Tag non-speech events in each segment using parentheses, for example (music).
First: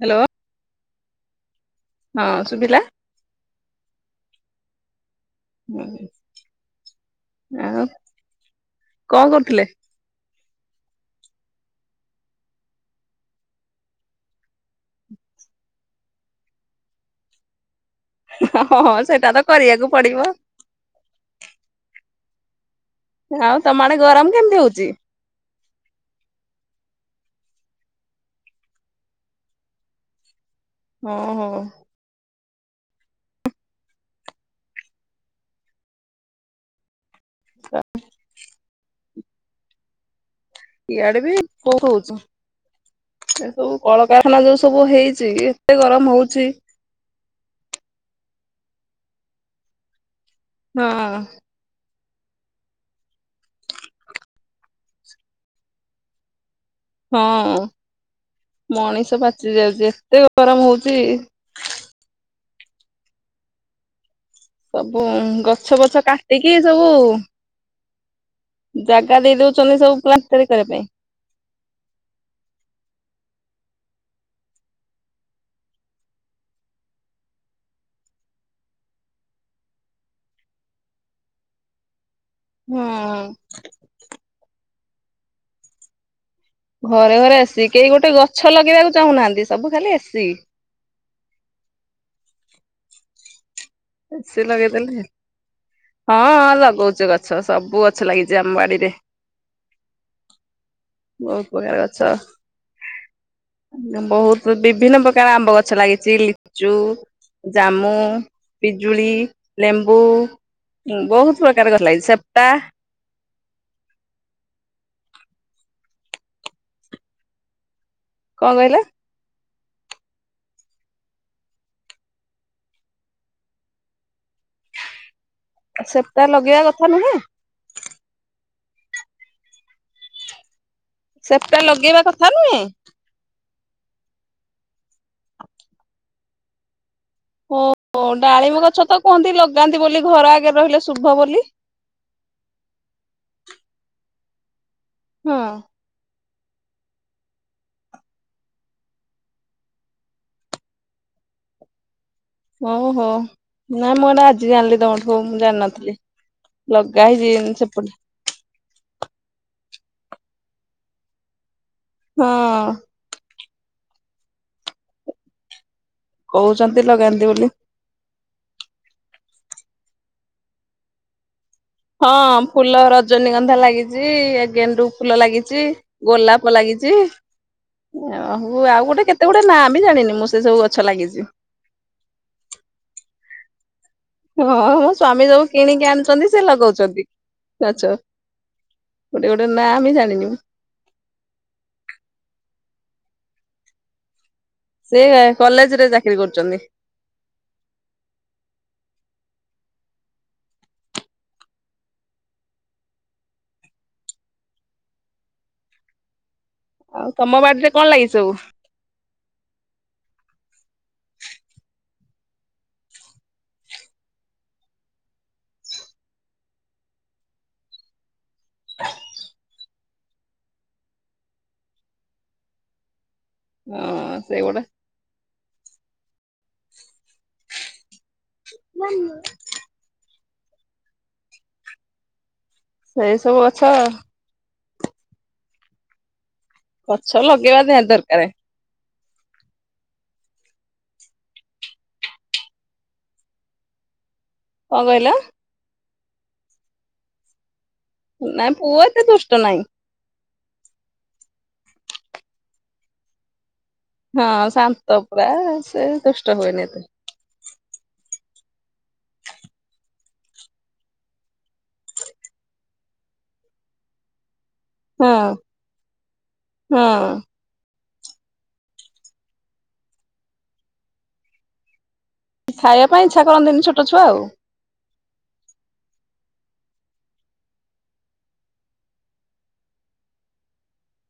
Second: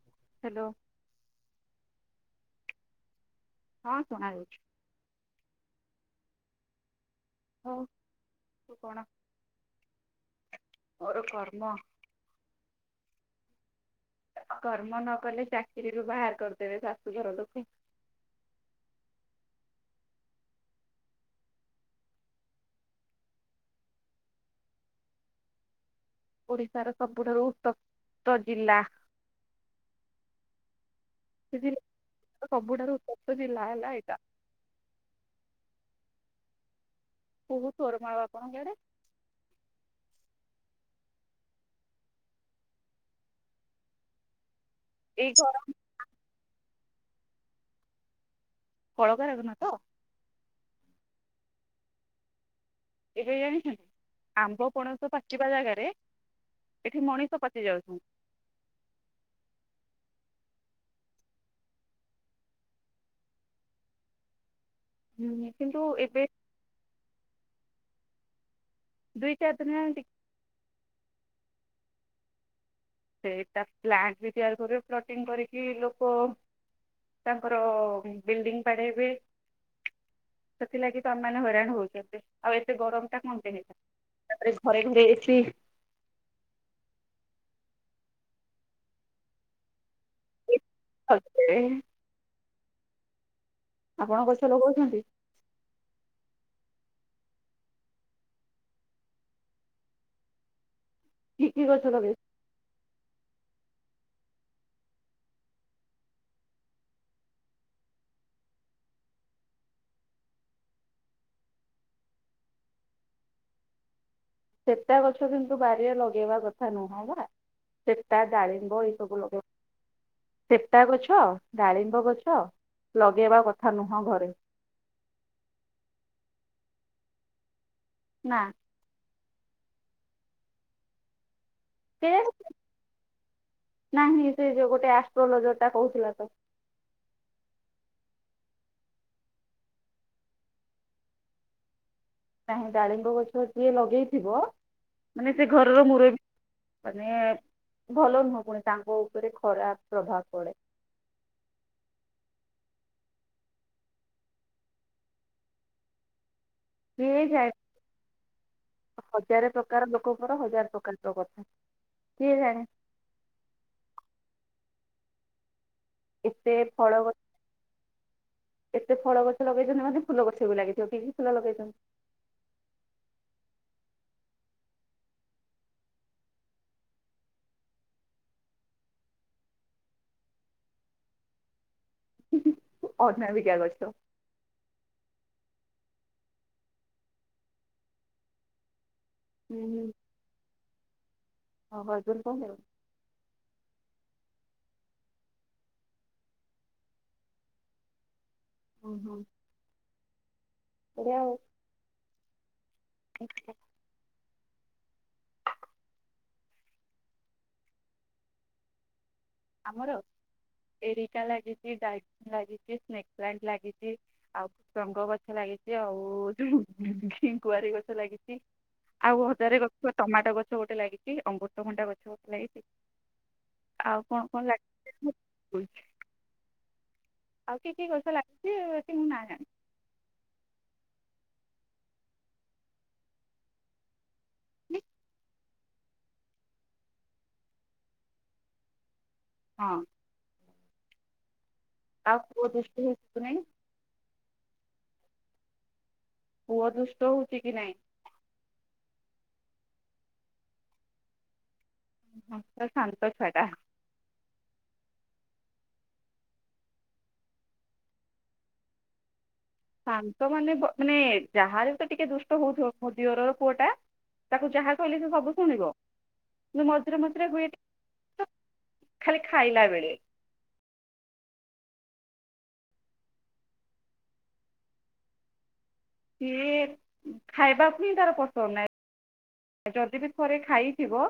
Hello. Hello. ହଁ ଶୁଭିଲା। ହଁ ଶୁଣା ଯାଉଛି। ହୁଁ ହଉ ଆଉ କଣ କରୁଥିଲେ? ମୋର କର୍ମ କର୍ମ ନ କଲେ ଚାକିରିରୁ ବାହାର କରିଦେବେ ଶାଶୁଘର ଲୋକ। ହଁ ସେଇଟା ତ କରିବାକୁ ପଡିବ। ଆଉ ତମ ଆଡେ ଗରମ କେମିତି ହଉଛି? ଓଡିଶାର ସବୁଠାରୁ ଉତ୍ତପ୍ତ ଜିଲ୍ଲା। ହଁ ସେ ହଁ ଜି ସବୁଠାରୁ ଉତ୍ତପ୍ତ ଜିଲ୍ଲା ହେଲା ଏଇଟା। ବହୁତ୍ ଗରମ ଆଉ ଆପଣଙ୍କ ଆଡେ? ଇଆଡେ ବି ହଉଚି ସେସବୁ। କଳକାରଖାନା ଯଉ ସବୁ ଏଇ ହେଇଚି ଘର ଏତେ ଗରମ ହଉଚି। କଳକାରଖାନା ତ? ହଁ। ଏ (inaudible) ଆମ୍ବ ପଣସ ପାଚିବା ଜାଗାରେ ଏଠି ମଣିଷ ହଁ, ପାଚି ମଣିଷ ପାଚି ଯାଉଚି ଏତେ ଗରମ ହଉଚି। ସବୁ ଯାଉଛନ୍ତି ଗଛ କିନ୍ତୁ ବଛ ଏବେ କାଟିକି ସବୁ ଜାଗା ଦୁଇ ଦେଇ ଚାରି ଦିନ ଦଉଛନ୍ତି ହେଲାଣି ସବୁ ପ୍ଲାଟିରି କରିବା ପାଇଁ। ସେଇଟା ପ୍ଲାଣ୍ଟ ବି ତିଆରି କରିକି ଫ୍ଲଟିଂ କରିକି ଲୋକ ତାଙ୍କର ବିଲ୍ଡିଙ୍ଗ ବାଡେଇବେ। ସେଥିଲାଗି ତ ଆମେମାନେ ହଇରାଣ ହଉଚନ୍ତି। ଆଉ ଏତେ ଗରମ ଟା କଣ ହଁ ପାଇଁ ହେଇଥାନ୍ତା ତାପରେ ଘରେ ଘରେ ଏସି। ଘରେ ଘରେ ଏସି କେହି ଗୋଟେ ଗଛ ଲଗେଇବାକୁ ଚାହୁଁନାହାନ୍ତି ସବୁ ଖାଲି ଏସି। ହ (inaudible) ଆପଣ ଗଛ ଏସି ଲଗଉଛନ୍ତି ଲଗେଇଦେଲେ ହଁ ଲଗଉଚି ଗଛ ସବୁ ଗଛ ଲାଗିଚି ଆମ ବାଡିରେ। କି ବହୁତ୍ କି ପ୍ରକାର ଗଛ। ଲଗେଇ ବହୁତ ବିଭିନ୍ନ ପ୍ରକାର ଆମ୍ବ ଗଛ ଲାଗିଚି ଲିଚୁ, ଜାମୁ ପିଜୁଳି, ଲେମ୍ବୁ ବହୁତ ପ୍ରକାର ଗଛ ଲାଗିଚି ସେପ୍ଟା। ସେପ୍ଟା ଗଛ କିନ୍ତୁ ବାରିରେ ଲଗେଇବା କଥା ନୁହଁ ବା। ସେପ୍ଟା କଣ ଡାଳିମ୍ବ କହିଲେ ଏଇ ସବୁ ଲଗେଇ ସେପ୍ଟା ଗଛ ଡାଳିମ୍ବ ଗଛ ଲଗେଇବା କଥା ନୁହଁ ଘରେ। ସେପ୍ଟା ଲଗେଇବା କଥା ନୁହେଁ? ନା। ସେପ୍ଟା ଲଗେଇବା କଥା କେଜାଣି ନୁହେଁ? ନାହିଁ ସେ ଯୋ ଗୁଟେ ଆଷ୍ଟ୍ରୋଲୋଜର ଟା କହୁଥିଲା ତ। ଓହୋ ଡାଳିମ୍ବ ଗଛ ତ କୁହନ୍ତି ଲଗାନ୍ତି ବୋଲି ଘର ଆଗରେ ରହିଲେ ଶୁଭ ବୋଲି। ନାହିଁ ଡାଳିମ୍ଵ ଗଛ ଯିଏ ଲଗେଇଥିବ ମାନେ ହଁ ସେ ଘରର ମୂୁରବି ମାନେ ଭଲ ନୁହଁ ପୁଣି ତାଙ୍କ ଉପରେ ଖରାପ ପ୍ରଭାବ ପଡେ। ଓହୋ ନାଇଁ ମୁଁ ଏଇଟା ଆଜି ଜାଣିଲି ତମଠୁ ମୁଁ ଜାଣିନଥିଲି। ଲଗା କିଏ ଜାଣି ହେଇଛି ସେପଟେ। ହଜାରେ ପ୍ରକାର ଲୋକଙ୍କର ହଜାର ପ୍ରକାର ତ କଥା କିଏ ହଁ ଜାଣେ। ଏତେ କହୁଛନ୍ତି ଫଳ ଲଗାନ୍ତି ବୋଲି। ଏତେ ଫଳ ଗଛ ଲଗେଇଛନ୍ତି ମାନେ ଫୁଲ ଗଛ ବି ଲାଗିଥିବ କି କି ଫୁଲ ଲଗେଇଚନ୍ତି। ହଁ ଫୁଲ ରଜନୀଗନ୍ଧା ଲାଗିଚି ଏ ଗେଣ୍ଡୁ ଫୁଲ ଲାଗିଚି। ଗୋଲାପ ଲାଗିଚି। ୟ ହଉ ଆଉ ଗୋଟେ କେତେ ଗୁଡେ ନାଁ ବି ଜାଣିନି ମୁଁ ସେ ସବୁ ଗଛ ଲାଗିଚି। ଅନାମିକା ଗଛ। ହଁ ସ୍ଵାମୀ ସବୁ କିଣିକି ଆଣୁଛନ୍ତି ସେ ଲଗଉଚନ୍ତି ଗଛ। ଗୋଟେ ଗୋଟେ ହୁଁ ନାଁ ହୁଁ ବି ଜାଣିନି। (inaudible) ସେ କଲେଜରେ ଚାକିରି କରିଚନ୍ତି। ହୁଁ ହଁ (inaudible) ଆଜ୍ଞା ଆଉ। ଠିକ୍ (inaudible) ଆଉ ତମ ବାଡିରେ କଣ ଲାଗିଚି ସବୁ ଆମର ଏରିକା ଲାଗିଚି ଡାଇଟ ଲାଗିଚି ଟ୍ରେଗ୍ ନାଇଟ ଲାଗିଚି। ଆଉ ରଙ୍ଗ ଗଛ ଲାଗିଛି ଆଉ ଯୋଉ କୁଆରୀ ଗଛ ଲାଗିଛି ଆଉ ହଜାରେ ଗଛ ଟମାଟୋ ଗଛ ଗୋଟେ ଲାଗିଛି ଅଙ୍ଗୃତଭଣ୍ଣ୍ଡା ଗଛ ଗୋଟେ ଲାଗିଛି। ହଁ ସେଇ ଗୋଟେ। ୁ ଆଉ କି କିଏ ଗଛା ଲାଗୁଚି। ବନ୍ୟ ସେଇ ସବୁ ଅଛ। ହଁ। ଗଛ ଲଗେଇବା ଦହା ଦରକାର। ହଁ। ତା- କୁ- ଦିଷ୍ ହେଇନି। କଣ କହିଲ ପୁଅ ଦୁଷ୍ଟ ହଉଛି କି ନାଇଁ। ନାଇଁ ପୁଅ ଏତେ ଦୁଷ୍ଟ ନହିଁ। (inaudible) ହ -ତ -ଶନ୍ତ ଛଟା ହଁ ଶାନ୍ତ ପୁରା ସେ ଦୁଷ୍ଟ ହୁଏନି ଏତ। ଶନ୍ତ ମାନେ ମାନେ ଯାହାହାର ତ ଟିକେ ଦୁଷ୍ଟ ହଉଥିବ ମୋ ଦିଅରର ପୁଅ ଟା ତାକୁ ଯାହା କହ ହଁ ସବୁ ଶୁଣିବ କି ମଝିରେ ହଁ। ମଝିରେ (inaudible) ଖାଲି ଖାଇଲା ବେଳେ ଖାଇବା ପାଇଁ ଇଚ୍ଛା କରନ୍ତିନ ଛୋଟ ଛୁଆ ଆଉ। ସେ ଖାଇବା ହିଁ ପସନ୍ଦ ନାହିଁ। ଆ ଯଦି ବି ଥରେ ଖାଇଥିବ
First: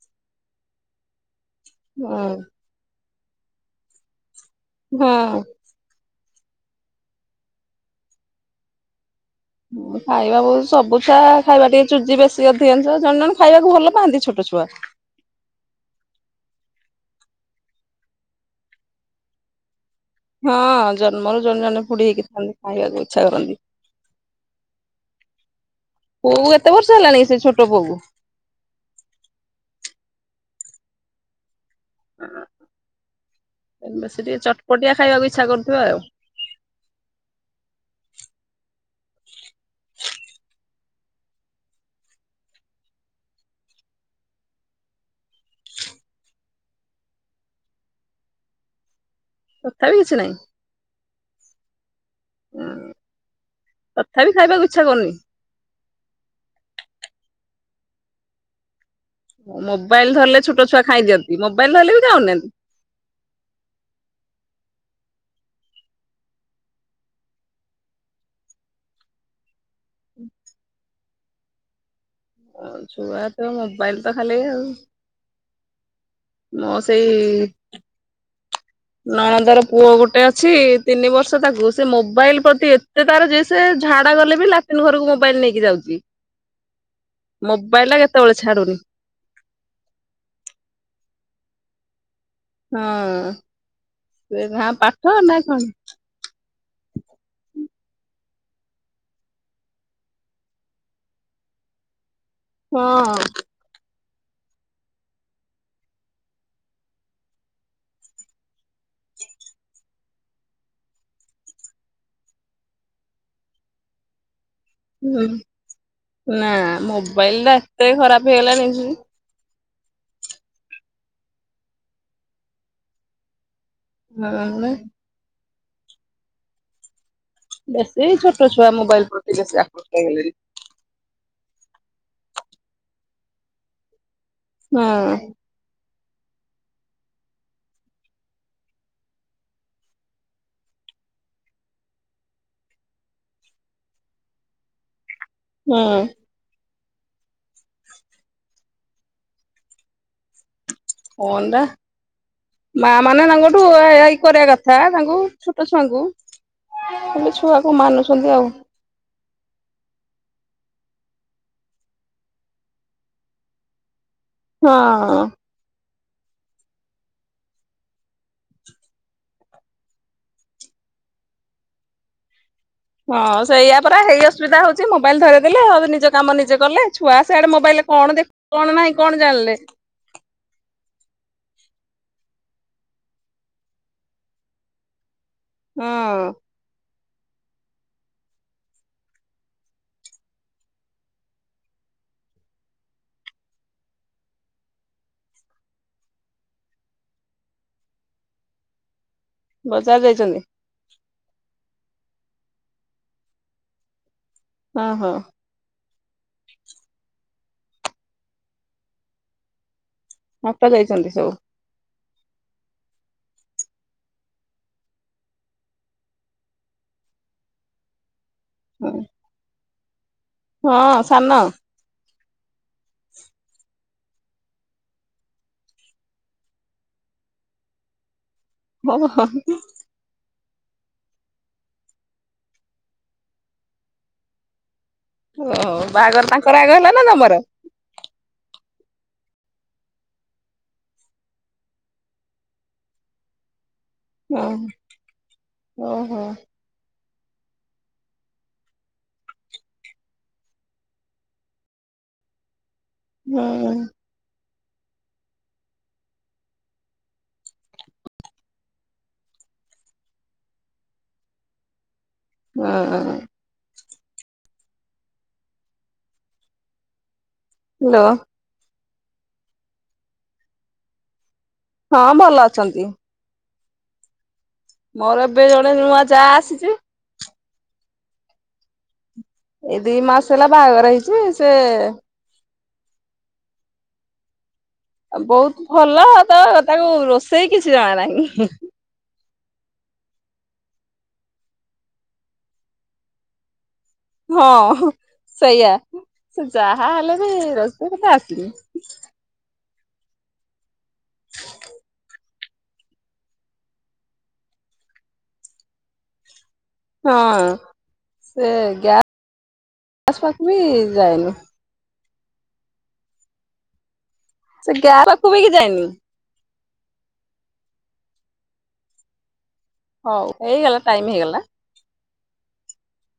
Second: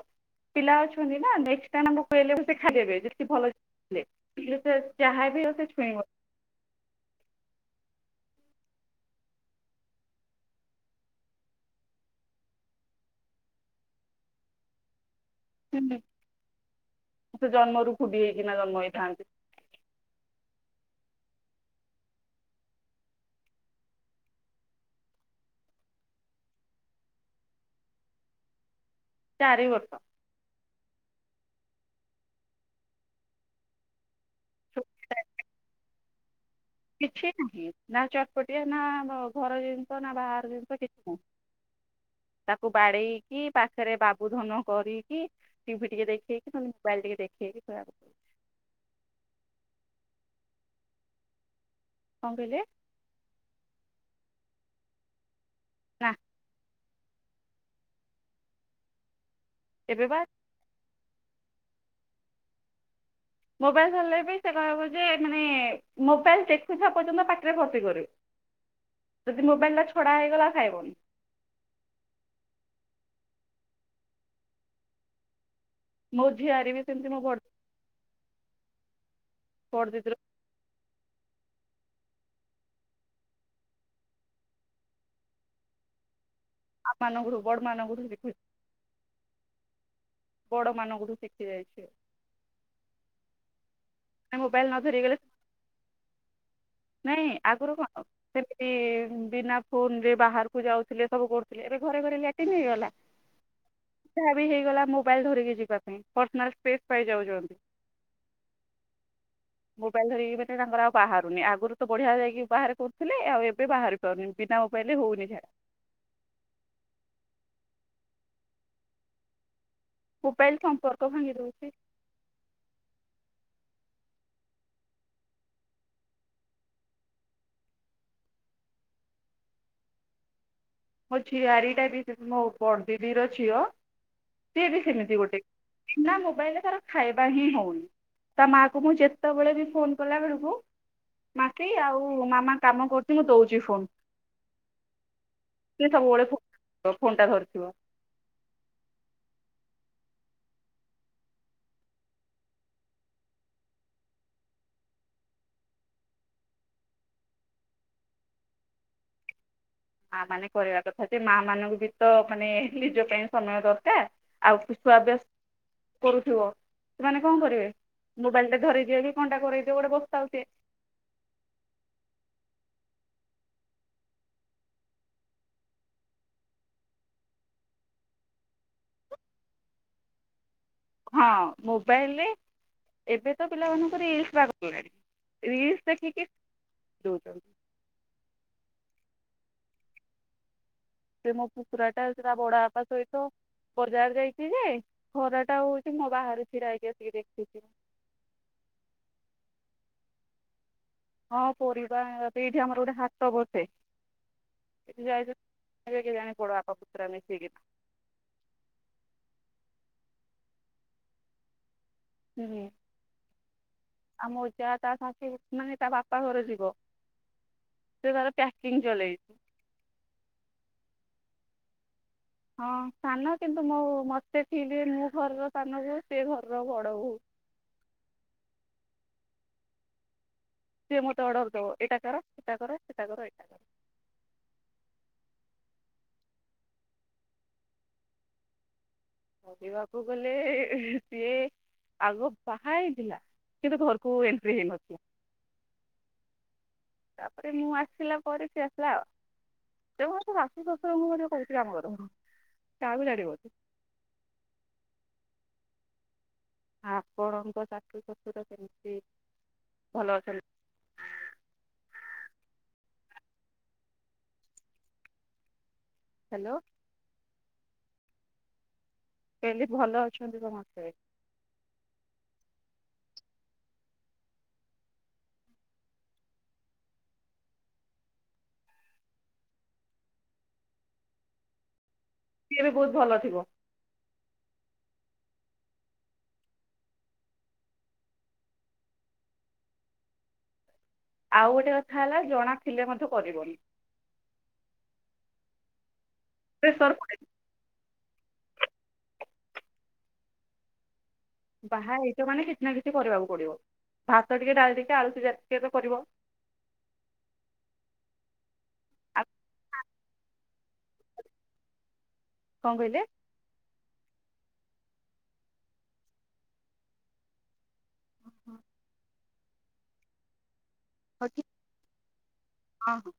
ପିଲା ଅଛନ୍ତି ନା ନେକ୍ସ କହିଲେ ସେ ଖାଇଦେବେ ଯେି ଭଲ ଯଲେ ଚାହା ହଁ। ବି ଆଉ ସେ ଛୁଇଁବ ଖାଇବାକୁ ସବୁଛ ଖାଇବା ଟିକେ ଚୁଜି ବେଶୀ ଅଧିକାଂଶ ଜଣେ ଜଣ ଖାଇବାକୁ ଭଲ ପାଆନ୍ତି ଛୋଟ ଛୁଆ। ହୁ ସେ ଜନ୍ମରୁ ଖୁବ ହେଇକିନା ଜନ୍ମ ହେଇଥାନ୍ତି। ହଁ ଜନ୍ମରୁ ଜଣ ଜଣେ ପୁଡିୀ ହେଇକି ଥାନ୍ତି ଖାଇବାକୁ ଇଚ୍ଛା କରନ୍ତି। ପୁଅ କୁ କେତେ ବର୍ଷ ହେଲାଣି ସେ ଛୋଟ ପୁଅ କୁ ଚାରି ବର୍ଷ। ବେଶ ଟିକେ ଚଟପଟିଆ ଖାଇବାକୁ ଇଚ୍ଛା କରୁଥିବ ଆଉ। କିଛି ନାହିଁ ନା ଚଟପଟିଆ ନା ଘର ଜିନିଷ ନା ବାହାର ଜିନିଷ କିଛି ନାହିଁ। ତାକୁ ବାଡେଇକି ପାଖରେ ବାବୁଧନ କରିକି ଟିଭି ଟିକେ ଦେଖେ କି ନହେଲେ ମୋବାଇଲ ଟିକେ ଦେଖେ। (unintelligible) ତଥାପି କିଛି ନାହିଁ। କଣ କହିଲେ? ହଁ ତଥାପି ଖାଇବାକୁ ଇଚ୍ଛା କରୁନି। ନା। ଏବେ ମୋବାଇଲ ବା ଧରିଲେ ଛୋଟ ଛୁଆ ଖାଇ ଦିଅନ୍ତି। ମୋବାଇଲ ଧରିଲେ ବି ଖାଉନାହାନ୍ତି। ମୋବାଇଲ ଧରିଲେ ବି ସେ କହିବ ଯେ ମାନେ ମୋବାଇଲ ଦେଖୁଥିଲା ପର୍ଯ୍ୟନ୍ତ ପାଟିରେ ଭର୍ତ୍ତି କରୁ। (inaudible) ଯଦି ମୋବାଇଲ ଟା ଛଡା ହେଇଗଲା ଖାଇବନି। ଛୁଆ ତ ମୋବାଇଲ ତ ଖାଲି ଆଉ। ମୋ ଝିଆରୀ ବି ସେଇ ସେମିତି ମୋ ବଡ ନଣନ୍ଦର ବଡ ପୁଅ ଦିଦିର ଗୋଟେ ଛି ତିନି ବର୍ଷ ତାକୁ, ସେ ମୋବାଇଲ ପ୍ରତି ଏତେ ତାର ଯେ ସେ ଝାଡା ଗଲେ ବି ଲା ଟିନ୍ ଘରକୁ ମୋବାଇଲ ନେଇକି ଯାଉଚି। ମାନଙ୍କଠୁ ବଡ ମୋବାଇଲ ମାନଙ୍କଠୁ ଶିଖୁଛି କେତେବେଳେ ଛାଡୁନି। ବଡ ମାନଙ୍କଠୁ ଶିଖି ଯାଇଚି। ହଁ। ନା ସେ ମୋବାଇଲ ନ ଧରିକି ପାଠ ଗଲେ ନା (inaudible) ନାଇଁ ଆଗରୁ କଣ ସେମିତି ବିନା ଫୋନ ରେ ବାହାରକୁ ଯାଉଥିଲେ ସବୁ କରୁଥିଲେ ଏବେ ଘରେ ଘରେ। (unintelligible) (unintelligible) ହଁ। ଯାହା ବି ହେଇଗଲା ମୋବାଇଲ ଧରିକି ଯିବା ପାଇଁ, ପର୍ସନାଲ ସ୍ପେସ୍ ପାଇ ଯାଉଚନ୍ତି। ମୋବାଇଲ୍ ଧରିକି ଏବେ ତ ତାଙ୍କର ଆଉ ବାହାରୁନି। ଆଗରୁ ତ ବଢିଆ ଯାଇକି ବାହାରେ କରୁଥିଲେ, ଆଉ ଏବେ ବାହାରି ପାରୁନି। ବିନା ମୋବାଇଲ୍ ରେ ହଉନି ଝାଡ଼ା। ନା, ମୋବାଇଲ ଟା ଏତେ ଖରାପ ହେଇଗଲାଣି ମୋବାଇଲ ସମ୍ପର୍କ ଭାଙ୍ଗି ଦଉଚି। ହଁ ପା। ବେଶୀ ଛୋଟ ଛୁଆ ମୋବାଇଲ ପ୍ରତି ବେଶୀ ଆକୃଷ୍ଟ ହେଇ ଗଲେଣି। ମୋ ଝିଆରୀଟା ବି ମୋ ବଡ଼ଦିଦିର ଝିଅ ସିଏ ବି ହଁ ସେମିତି ଗୋଟେ। ବିନା ମୋବାଇଲ୍ ରେ ତାର ଖାଇବା ହିଁ ହଉନି। ତା ମା କୁ ମୁଁ ଯେତେବେଳେ ବି ଫୋନ କଲା ବେଳକୁ ମାସି ଆଉ ମାମା କାମ କରୁଚି ମୁଁ ଦଉଚି ଫୋନ୍। ସେ ହଁ ସବୁବେଳେ ଫୋନ୍ ଫୋନ୍ ଟା ଧରିଥିବ। ଫୋନ୍ ନା ମା ମାନେ ତାଙ୍କଠୁ (unintelligible) କରିବା କଥା ତାଙ୍କୁ ଛୋଟ ଛୁଆଙ୍କୁ। ହେଲେ ଛୁଆ କୋଉ ମାନୁଚନ୍ତି ଆଉ। ମା ମାନେ କରିବା କଥା ଯେ ମା ମାନଙ୍କୁ ବି ତ ମାନେ ନିଜ ପାଇଁ ସମୟ ଦରକାର। ଆଉ ହଁ। (unintelligible) କରୁଥିବ ସେମାନେ କଣ କରିବେ, ମୋବାଇଲ୍ ଟା ଧରେଇ ଦିଅ କି କଣ ଟା କରେଇ ଦିଅ ଗୋଟେ ବସିଥାଉ ସିଏ। ହଁ ସେଇଆ ପରା, ହେଇ ଅସୁବିଧା ହଉଚି। ମୋବାଇଲ୍ ଧରେଇଦେଲେ ଆଉ ନିଜ କାମ ନିଜେ କଲେ, ଛୁଆ ସେଆଡେ ମୋବାଇଲ କଣ ଦେ କଣ ନାହିଁ କଣ ଜାଣିଲେ। ହଁ। ମୋବାଇଲରେ ଏବେ ତ ପିଲାମାନଙ୍କୁ ରିଲ୍ସ ପାଗଳ କଲାଣି। ରିଲ୍ସ ଦେଖିକି ହଁ (unintelligible) ସେ ମୋ ପୁତୁରାଟା ସେ ତା ବଡବାପା ସହିତ ବଜାର ଯାଇଚି ଯେ ଖରା ଟା ହଉଚି ମୋ ବାହାରୁ ଛିଡ଼ା ହେଇକି ଆସି ଦେଖୁଚି। ବଜାର ଯାଇଚନ୍ତି। ହଁ ପରିବା ଏଇଠି ଆମର ଗୋଟେ ହାଟ ବସେ ହଁ ଏଠି ହଁ ଯାଇ (unintelligible) କେଜାଣି ବଡ଼ବାପା ପତୁରା ମିଶିକିନା। ହାଟ ଯାଇଚନ୍ତି ସବୁ। ହୁଁ। ଆମ ଜା ତା ସାସୁ ମାନେ ତା ବାପା ଘର ଯିବ ସେ ତାର ଚାଟିଙ୍ଗି ଚଲେଇଚି। ହଁ ସାନ। ହଁ ସାନ କିନ୍ତୁ ମୁଁ ମତେ ଫିଲ ହୁଏ ମୁଁ ଘରର ସାନ ବୋହୁ ସେ ଘରର ବଡ ବୋହୂ। ହଁ। ସିଏ ମୋତେ ଅର୍ଡର ଦବ ଏଇଟା କର ସେଟା କର ସେଟା କର ଏଟା କର। ଓ ବାହାଘର ତାଙ୍କର ଆଗ ହେଲା ନା ତମର? କହିବାକୁ ଗଲେ ସିଏ ଆଗ ବାହା ହେଇଥିଲା କିନ୍ତୁ ଘରକୁ ହଁ ଏଣ୍ଟ୍ରି ହେଇନଥିଲା। ଓହୋ। ତାପରେ ମୁଁ ଆସିଲା ପରେ ସିଏ ଆସିଲା। ସେ (unintelligible) ଶାଶୁ ଶଶୁର ଙ୍କୁ ମଧ୍ୟ କହୁଚି ଆମର କାହାକୁ ଛାଡିବନି। ହଁ ଆପଣଙ୍କ ଶାଶୁ ଶଶୁର କେମିତି ଭଲ ଅଛନ୍ତି? ହୁଁ। ହାଲୋ। ହାଲୋ। କହିଲି ଭଲ ଅଛନ୍ତି ସମସ୍ତେ। ହଁ ଭଲ ଅଛନ୍ତି। ମୋର ଏବେ ଜଣେ ନୂଆ ଜା ଆସିଚି। ଏଇ ଦି ମାସ ହେଲା ବାହାଘର ହେଇଛି ସେ ସିଏ ଏବେ ବହୁତ ଭଲ ଥିବ। ବହୁତ ଭଲ ତ ତାକୁ ରୋଷେଇ କିଛି ଜଣା ନାହିଁ। ଆଉ ଗୋଟେ କଥା ହେଲା ଜଣା ଥିଲେ ମଧ୍ୟ କରିବନି। ହଁ ସେୟା ସେ ଯାହା ପ୍ରେସର ପଡ଼େ ହେଲେ ବି ରୋଷେଇ କଥା ଆସିନି। ବାହା ହେଇଚ ମାନେ କିଛି ନା କିଛି କରିବାକୁ ପଡିବ ଭାତ ଟିକେ ଡାଲି ଟିକେ ଆଳୁସିଜା ଟିକିଏ ତ କରିବ। ହଁ ସେ ଆଉ ଗ୍ୟାସ ପାଖ ବି ଯାଏନି। କଣ କହିଲେ? ସେ ଗ୍ୟାସ ପାଖକୁ ବି ଯାଇନି। ହଉ ହେଇଗଲା ଟାଇମ୍ ହଉ ହେଇଗଲା। ହଁ।